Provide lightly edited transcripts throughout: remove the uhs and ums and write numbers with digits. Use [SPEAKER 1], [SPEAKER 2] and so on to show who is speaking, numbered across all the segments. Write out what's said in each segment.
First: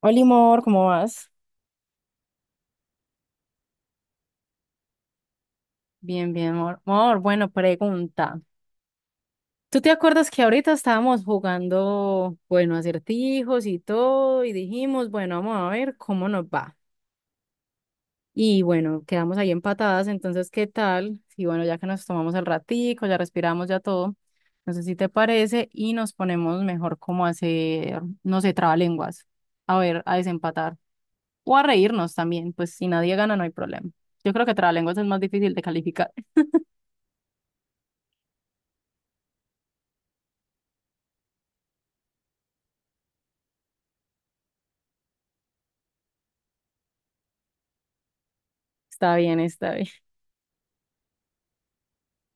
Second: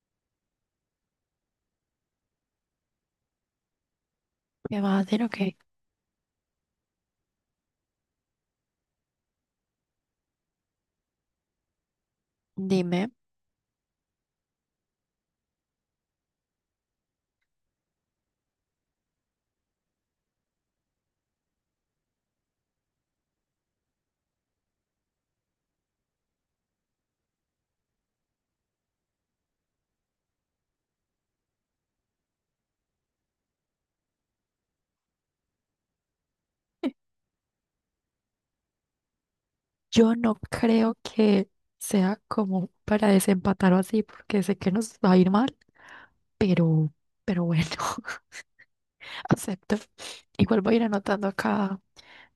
[SPEAKER 1] Hola, amor, ¿cómo vas?
[SPEAKER 2] ¿Qué va a hacer? Ok,
[SPEAKER 1] Bien, bien, amor. Amor, bueno, pregunta. ¿Tú te acuerdas que ahorita estábamos jugando, bueno,
[SPEAKER 2] dime.
[SPEAKER 1] acertijos y todo, y dijimos, bueno, vamos a ver cómo nos va? Y bueno, quedamos ahí empatadas, entonces, ¿qué tal? Y bueno, ya que nos tomamos el ratico, ya respiramos, ya todo, no sé si te parece, y nos ponemos mejor como a hacer, no sé, trabalenguas, a ver, a desempatar, o a reírnos también, pues si nadie gana no hay problema. Yo creo que trabalenguas es más difícil de calificar.
[SPEAKER 2] Yo no creo que sea como para desempatar o así, porque sé que nos va a ir mal, pero, pero bueno,
[SPEAKER 1] Está bien, está
[SPEAKER 2] acepto.
[SPEAKER 1] bien.
[SPEAKER 2] Igual voy a ir anotando acá,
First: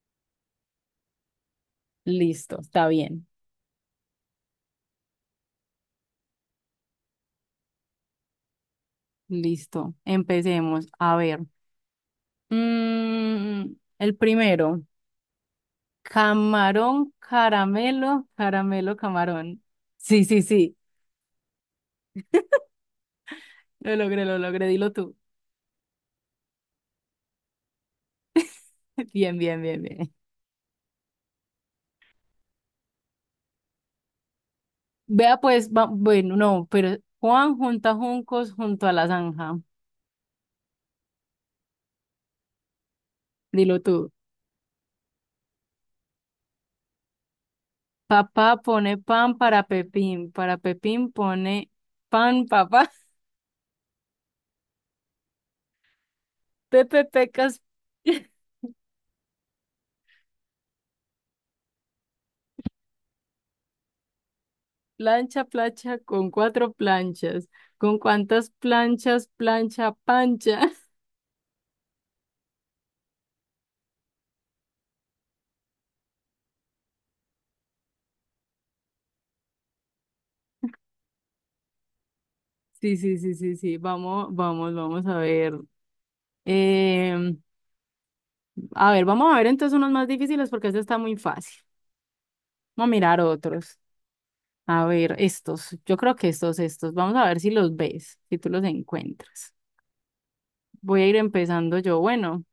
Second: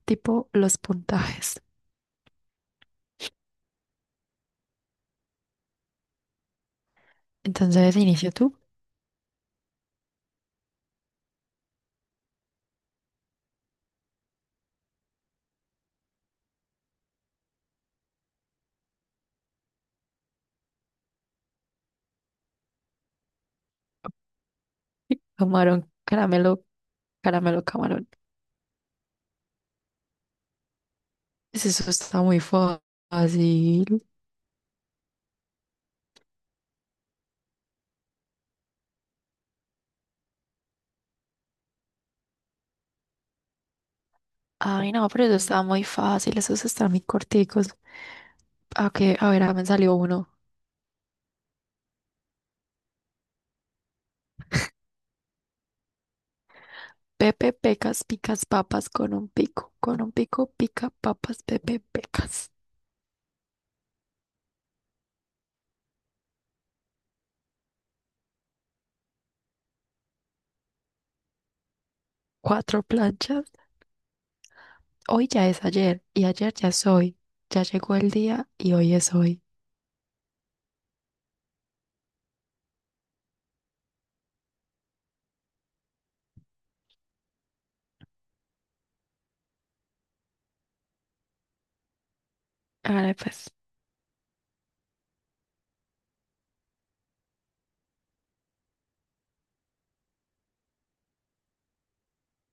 [SPEAKER 2] tipo, los puntajes.
[SPEAKER 1] Listo, está bien.
[SPEAKER 2] Entonces, inicio tú.
[SPEAKER 1] Listo. Empecemos. A ver. Mm, el primero. Camarón, caramelo, caramelo, camarón. Sí, sí, sí. Lo logré, lo logré. Dilo tú.
[SPEAKER 2] Camarón, caramelo, caramelo, camarón.
[SPEAKER 1] Bien, bien, bien, bien.
[SPEAKER 2] Pues eso está muy fácil.
[SPEAKER 1] Vea pues, bueno, no, pero Juan junta juncos junto a la zanja. Dilo tú.
[SPEAKER 2] Ay, no, pero eso está muy fácil. Esos están muy corticos.
[SPEAKER 1] Papá
[SPEAKER 2] Ah,
[SPEAKER 1] pone
[SPEAKER 2] ok, a
[SPEAKER 1] pan
[SPEAKER 2] ver, ah,
[SPEAKER 1] para
[SPEAKER 2] me salió uno.
[SPEAKER 1] Pepín. Para Pepín pone pan, papá. Pepe
[SPEAKER 2] Pepe
[SPEAKER 1] pecas.
[SPEAKER 2] pecas, picas papas con un pico. Con un pico pica papas, Pepe pecas.
[SPEAKER 1] Plancha, plancha con cuatro planchas. ¿Con cuántas planchas, plancha, pancha?
[SPEAKER 2] Cuatro planchas. Hoy ya es ayer y ayer ya es hoy. Ya llegó el día y hoy es hoy.
[SPEAKER 1] Sí, sí, sí, sí, sí. Vamos, vamos, vamos a ver. Em, a ver, vamos a ver entonces unos más difíciles porque este está muy fácil. Vamos a
[SPEAKER 2] Hágale
[SPEAKER 1] mirar
[SPEAKER 2] pues,
[SPEAKER 1] otros. A ver, estos. Yo creo que estos, estos. Vamos a ver si los ves, si tú los encuentras. Voy a ir empezando yo. Bueno,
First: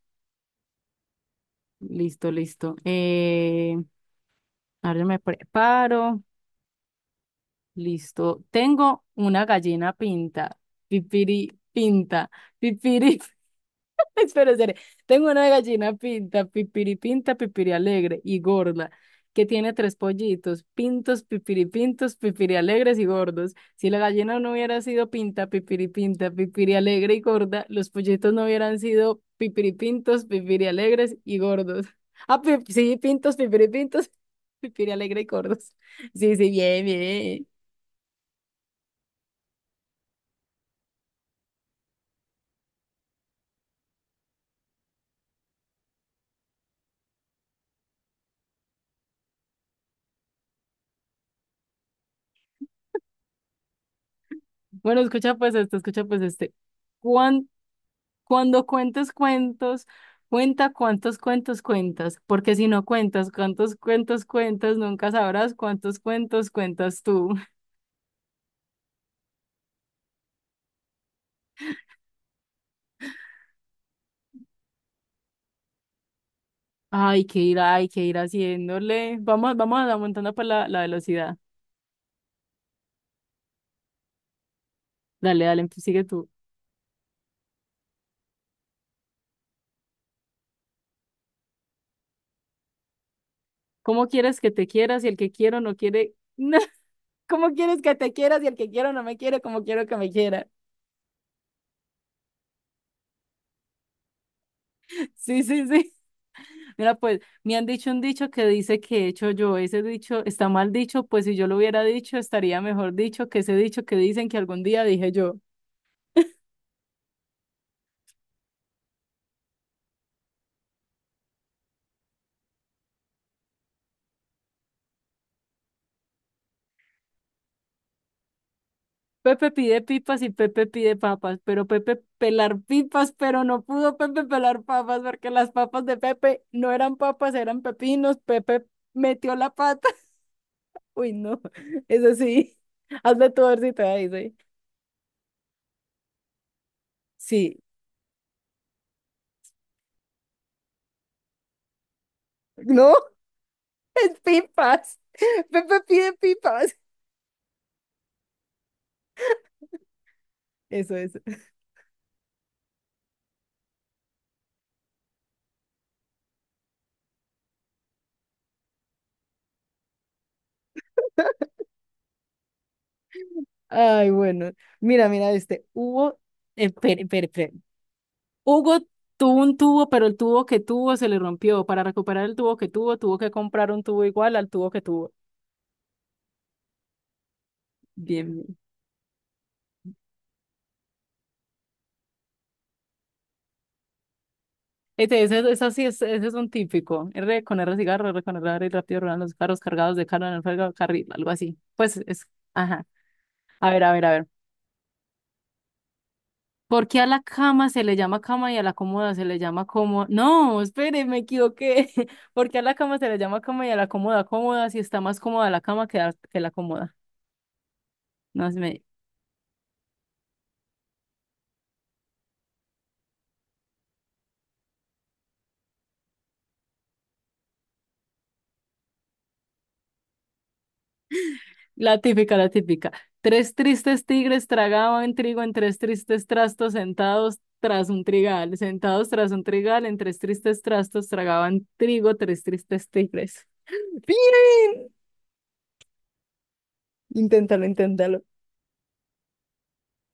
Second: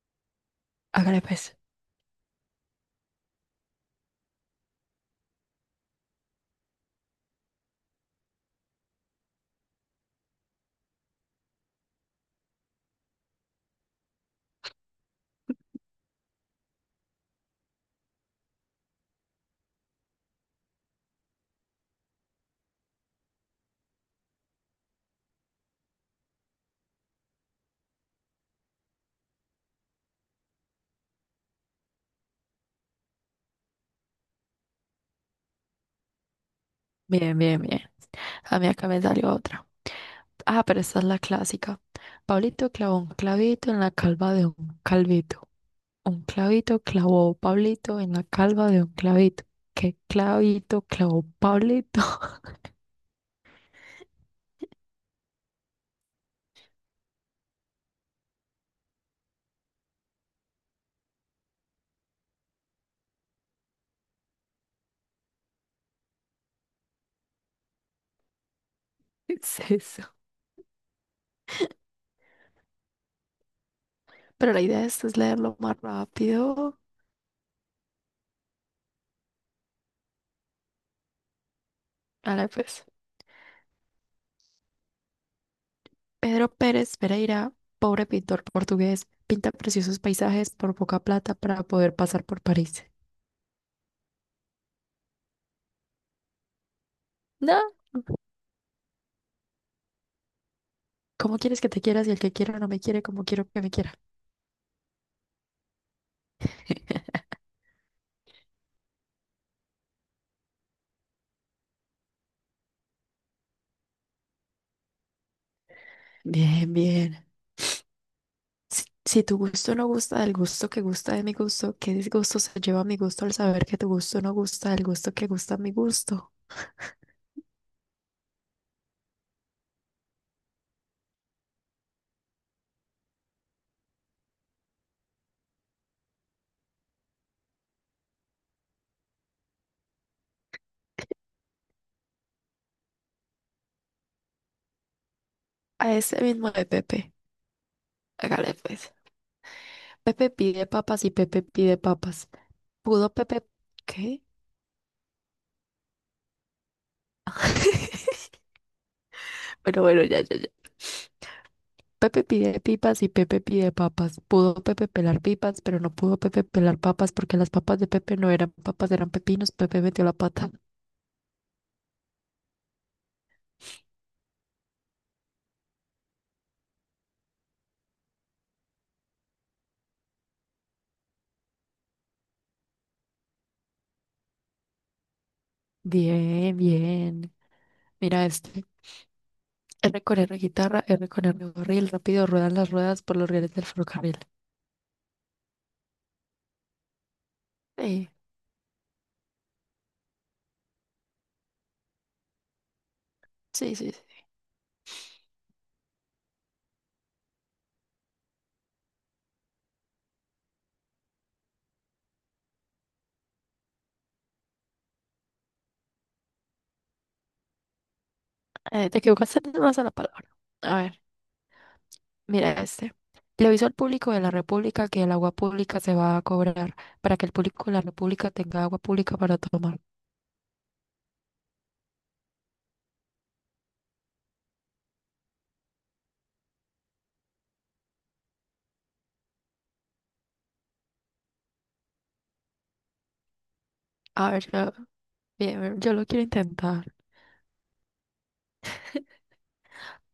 [SPEAKER 2] hágale pues.
[SPEAKER 1] listo, listo. A ver, me preparo. Listo. Tengo una gallina pinta. Pipiri pinta. Pipiri. Espera, espera. Tengo una gallina pinta, pipiri alegre y gorda, que tiene tres pollitos, pintos, pipiri alegres y gordos. Si la gallina no hubiera sido pinta, pipiri alegre y gorda, los pollitos no hubieran sido pipiri pintos, pipiri alegres y gordos. Ah, sí, pintos, pipiri pintos, pipiri alegre y gordos. Sí, sí, bien,
[SPEAKER 2] Bien,
[SPEAKER 1] bien.
[SPEAKER 2] bien, bien. A mí acá me salió otra. Ah, pero esta es la clásica. Pablito clavó un clavito en la calva de un calvito. Un clavito clavó Pablito en la calva de un clavito. ¿Qué clavito clavó Pablito?
[SPEAKER 1] Bueno, escucha pues este, escucha pues este. Cuan- Cuando cuentes cuentos, cuenta cuántos cuentos cuentas, porque si no cuentas cuántos cuentos cuentas, nunca sabrás cuántos cuentos cuentas tú.
[SPEAKER 2] ¿Es eso? Pero la idea de esto es leerlo más rápido.
[SPEAKER 1] Ay, qué ir, hay que ir haciéndole. Vamos, vamos aumentando pues la velocidad.
[SPEAKER 2] Ahora pues.
[SPEAKER 1] Dale, dale, sigue tú.
[SPEAKER 2] Pedro Pérez Pereira, pobre pintor portugués, pinta preciosos paisajes por poca plata para poder pasar por París.
[SPEAKER 1] ¿Cómo quieres que te quieras si el que quiero no quiere? ¿Cómo
[SPEAKER 2] No,
[SPEAKER 1] quieres que te quieras si el que quiero no me quiere como quiero que me quiera?
[SPEAKER 2] ¿cómo quieres que te quieras y el que quiera no me quiere como quiero que me quiera?
[SPEAKER 1] Sí, sí, sí. Mira, pues me han dicho un dicho que dice que he hecho yo. Ese dicho está mal dicho, pues si yo lo hubiera dicho, estaría mejor dicho que ese dicho que dicen que algún día dije yo.
[SPEAKER 2] Bien, bien. Si tu gusto no gusta del gusto que gusta de mi gusto, ¿qué disgusto se lleva mi gusto al saber que tu gusto no gusta del gusto que gusta mi gusto?
[SPEAKER 1] Pepe pide pipas y Pepe pide papas, pero Pepe pelar pipas, pero no pudo Pepe pelar papas porque las papas de Pepe no eran papas, eran pepinos. Pepe metió la pata. Uy, no, eso sí. Hazme tu versito ahí, sí.
[SPEAKER 2] A ese mismo de Pepe.
[SPEAKER 1] Sí,
[SPEAKER 2] Hágale pues. Pepe pide papas y Pepe pide papas.
[SPEAKER 1] no,
[SPEAKER 2] ¿Pudo Pepe...
[SPEAKER 1] es
[SPEAKER 2] ¿Qué?
[SPEAKER 1] pipas. Pepe pide pipas.
[SPEAKER 2] Bueno, bueno, ya, ya, ya.
[SPEAKER 1] Eso es.
[SPEAKER 2] Pepe pide pipas y Pepe pide papas. Pudo Pepe pelar pipas, pero no pudo Pepe pelar papas porque las papas de Pepe no eran papas, eran pepinos. Pepe metió la pata.
[SPEAKER 1] Ay, bueno. Mira, mira, este, hubo, espere, espere, espere. Hugo tuvo un tubo, pero el tubo que tuvo se le rompió. Para recuperar el tubo que tuvo, tuvo que comprar un tubo igual al tubo que tuvo.
[SPEAKER 2] Bien, bien. Mira
[SPEAKER 1] Bien, bien.
[SPEAKER 2] este. R con R guitarra, R con R barril. Rápido ruedan las ruedas por los rieles del ferrocarril.
[SPEAKER 1] Este, ese sí es, ese es un típico. R con R
[SPEAKER 2] Sí,
[SPEAKER 1] cigarro, R con R y rápido ruedan los carros cargados de carga en el fuego carril, algo así. Pues es, ajá. A
[SPEAKER 2] sí,
[SPEAKER 1] ver, a
[SPEAKER 2] sí, sí.
[SPEAKER 1] ver, a ver. ¿Por qué a la cama se le llama cama y a la cómoda se le llama cómoda? No, espere, me equivoqué. ¿Por qué a la cama se le llama cama y a la cómoda cómoda si está más cómoda la cama que, que la cómoda? No es me...
[SPEAKER 2] Te equivocaste más a la palabra. A ver. Mira este. Le aviso al público de la República que el agua pública se va a cobrar para que el público de la República tenga agua pública para tomar.
[SPEAKER 1] La típica, la típica. Tres tristes tigres tragaban trigo en tres tristes trastos sentados tras un trigal. Sentados tras un trigal en tres tristes trastos tragaban trigo tres tristes tigres.
[SPEAKER 2] A ver, yo,
[SPEAKER 1] Bien.
[SPEAKER 2] bien, yo lo quiero intentar.
[SPEAKER 1] Inténtalo, inténtalo.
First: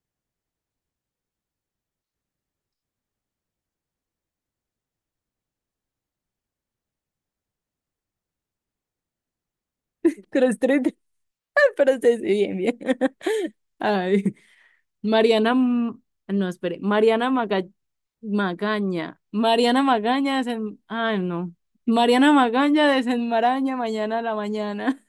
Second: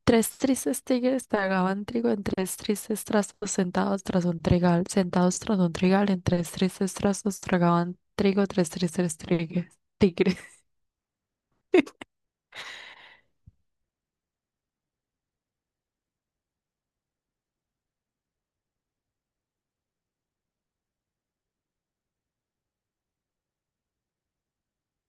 [SPEAKER 2] Tres tristes tigres tragaban trigo en tres tristes trastos sentados tras un trigal. Sentados tras un trigal en tres tristes trastos tragaban trigo tres tristes tigres.
[SPEAKER 1] Tres tristes. Pero sí, sí, bien, bien. Ay. Mariana, no, espere, Magaña, Mariana Magaña desen, ay, no, Mariana Magaña desenmaraña mañana a la mañana.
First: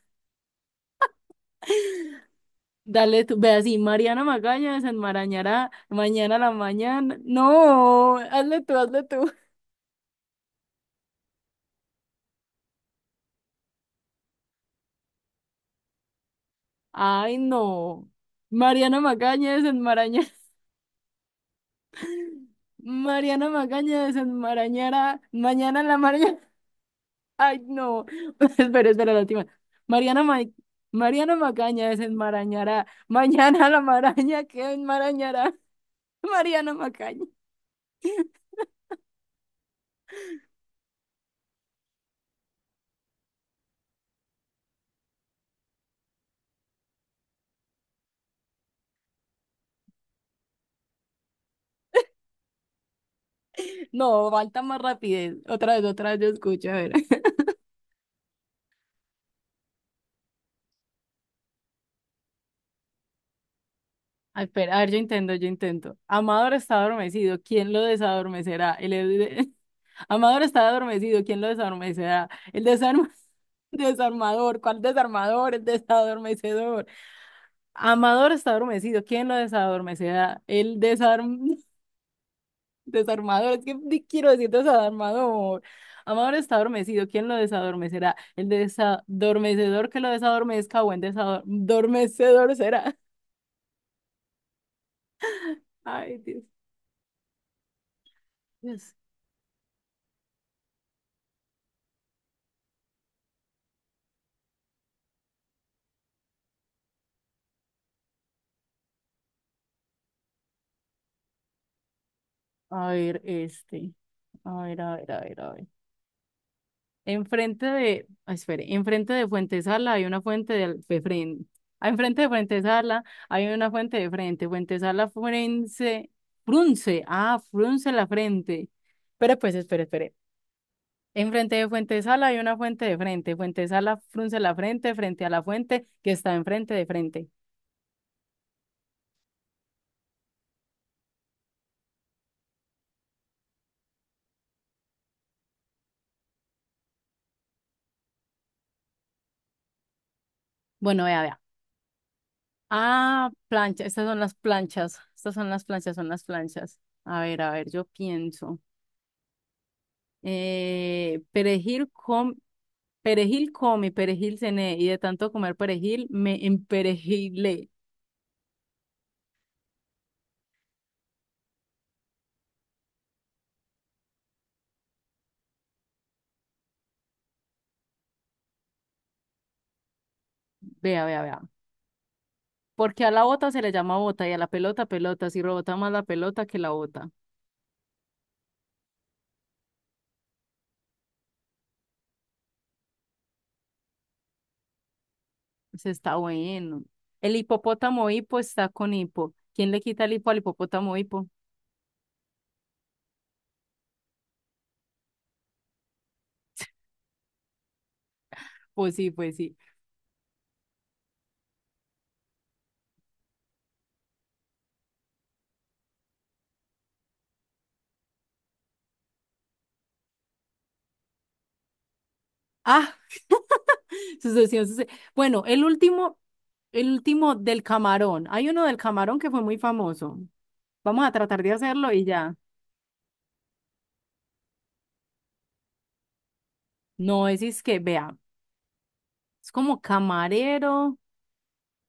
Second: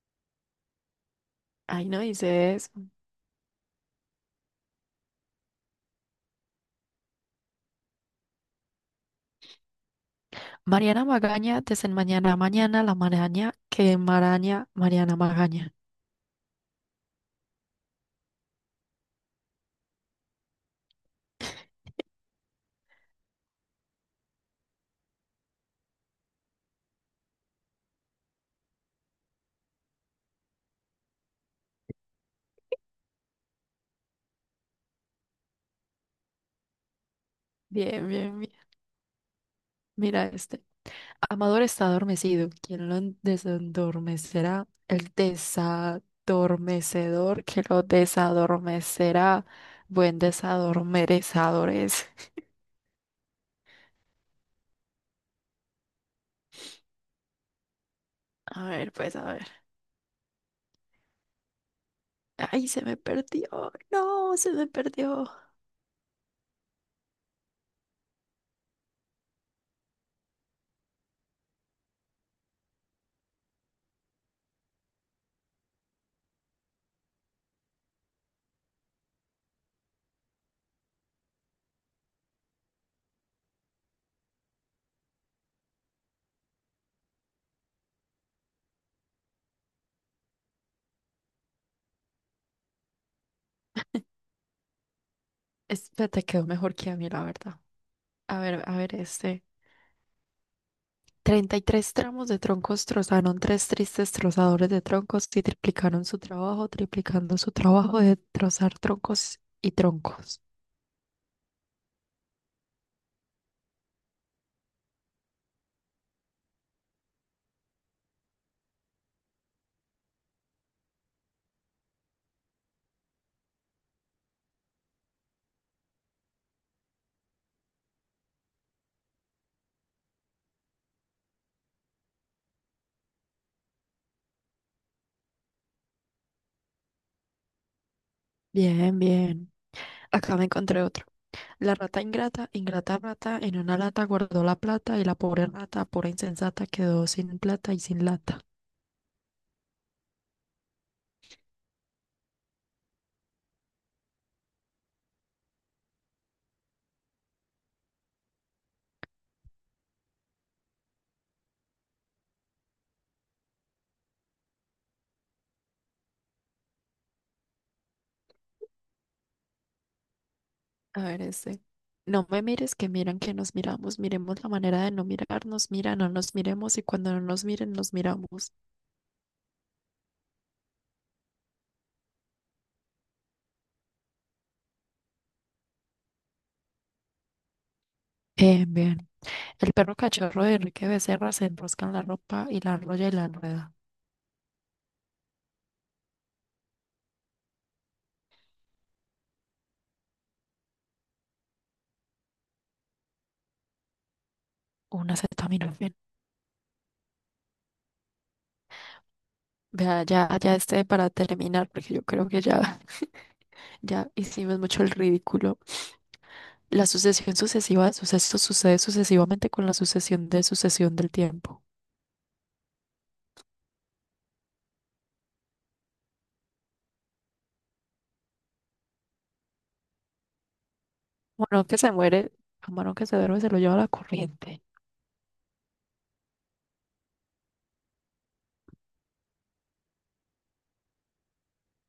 [SPEAKER 2] Ay, no dice eso.
[SPEAKER 1] Dale tú, ve así, Mariana Magaña desenmarañará mañana a la mañana. No, hazle tú, hazle tú.
[SPEAKER 2] Mariana Magaña, desenmañana mañana a mañana, la maraña que maraña Mariana Magaña.
[SPEAKER 1] Ay, no. Mariana Magaña desenmaraña. Mariana Magaña desenmarañará mañana a la mañana. Ay, no. Espera, espera, la última. Mariana, Mariana Macaña desenmarañará. Mañana la maraña que enmarañará. Mariana Macaña.
[SPEAKER 2] Bien, bien, bien. Mira este. Amador está adormecido. ¿Quién lo desendormecerá? El desadormecedor que lo desadormecerá. Buen desadormecedor es.
[SPEAKER 1] No, falta más rapidez. Otra vez yo escucho, a ver.
[SPEAKER 2] A ver, pues a ver. Ay, se me perdió. No,
[SPEAKER 1] Ay,
[SPEAKER 2] se me
[SPEAKER 1] espera, a ver, yo
[SPEAKER 2] perdió.
[SPEAKER 1] intento, yo intento. Amador está adormecido. ¿Quién lo desadormecerá? El, Amador está adormecido. ¿Quién lo desarmecerá? Desarmador. ¿Cuál desarmador? El desadormecedor. Amador está adormecido. ¿Quién lo desadormecerá? El desarm... desarmador. Es que quiero decir desarmador. Amador está adormecido. ¿Quién lo desadormecerá? El desadormecedor que lo desadormezca o el desadormecedor será.
[SPEAKER 2] Este
[SPEAKER 1] Ay,
[SPEAKER 2] te
[SPEAKER 1] Dios.
[SPEAKER 2] quedó mejor que a mí, la verdad. A
[SPEAKER 1] Dios.
[SPEAKER 2] ver, este. 33 tramos de troncos trozaron tres tristes trozadores de troncos y triplicaron su trabajo, triplicando su trabajo de trozar troncos y troncos.
[SPEAKER 1] A ver, este. A ver, a ver, a ver, a ver. Enfrente de, ah, espere, enfrente de Fuentesala hay una fuente de, de frente. Enfrente de Fuentesala hay una fuente de frente. Fuentesala Frunce, Frunce, ah, Frunce la frente. Pero pues, espere, espere. Enfrente de Fuentesala hay una fuente de frente. Fuentesala Frunce la frente, frente a la fuente que está enfrente de frente.
[SPEAKER 2] Bien, bien. Acá me encontré otro. La rata ingrata, ingrata rata, en una lata guardó la plata y la pobre rata, pura insensata, quedó sin plata y sin lata.
[SPEAKER 1] Bueno, vea, vea. Ah, plancha, estas son las planchas. Estas son las planchas, son las planchas. A ver, yo pienso. Perejil com, perejil come, perejil cené, y de tanto comer perejil me emperejilé.
[SPEAKER 2] A ver, este. No me mires, que miran que nos miramos. Miremos la manera de no mirarnos. Mira, no nos miremos y cuando no nos miren, nos miramos.
[SPEAKER 1] Vea, vea, vea. Porque a la bota se le llama bota y a la pelota pelota, si rebota más la pelota que la bota.
[SPEAKER 2] Bien. El perro cachorro de Enrique Becerra se enrosca en la ropa y la enrolla y la enreda.
[SPEAKER 1] Se está bueno. El hipopótamo hipo está con hipo. ¿Quién le quita el hipo al hipopótamo hipo?
[SPEAKER 2] Una acetaminofén.
[SPEAKER 1] Pues sí, pues sí.
[SPEAKER 2] Vea, ya, ya este para terminar, porque yo creo que ya, ya hicimos mucho el ridículo. La sucesión sucesiva de sucesos sucede sucesivamente con la sucesión de sucesión del tiempo.
[SPEAKER 1] Ah, sucesión, suce- Bueno, el último del camarón. Hay uno del camarón que fue muy famoso. Vamos a tratar de
[SPEAKER 2] Camarón que
[SPEAKER 1] hacerlo
[SPEAKER 2] se
[SPEAKER 1] y
[SPEAKER 2] muere,
[SPEAKER 1] ya.
[SPEAKER 2] camarón que se duerme, se lo lleva la corriente.
[SPEAKER 1] No, es que, vea, es como camarero,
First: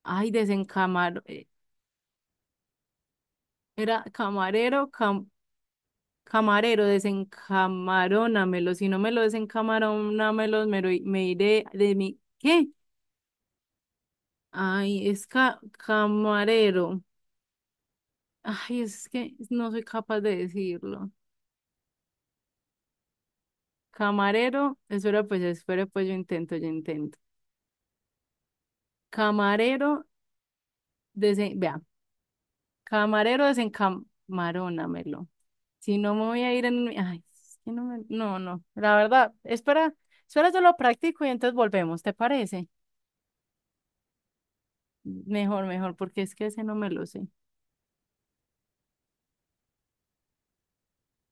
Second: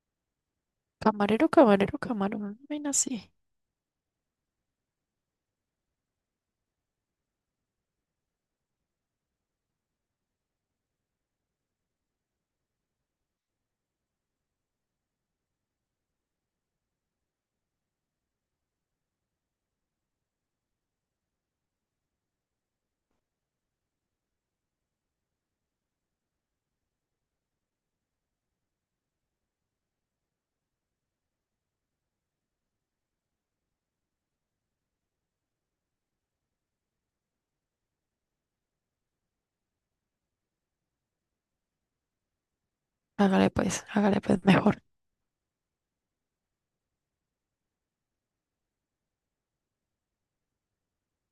[SPEAKER 1] ay, desencamarón,
[SPEAKER 2] Camarero, camarero, camarón, ven así.
[SPEAKER 1] era camarero, camarero, desencamarónamelo, si no me lo desencamarónamelo, me, me iré de mi, ¿qué? Ay, es camarero, ay, es que no soy capaz de decirlo. Camarero, espera pues, yo intento, yo intento. Camarero, desen, vea, camarero, desencamarónamelo. Si no me voy a ir en... Ay, es que no me... No, no. La verdad, espera, espera, yo lo practico y entonces volvemos, ¿te parece?
[SPEAKER 2] Hágale pues mejor.
[SPEAKER 1] Mejor, mejor, porque es que ese no me lo sé.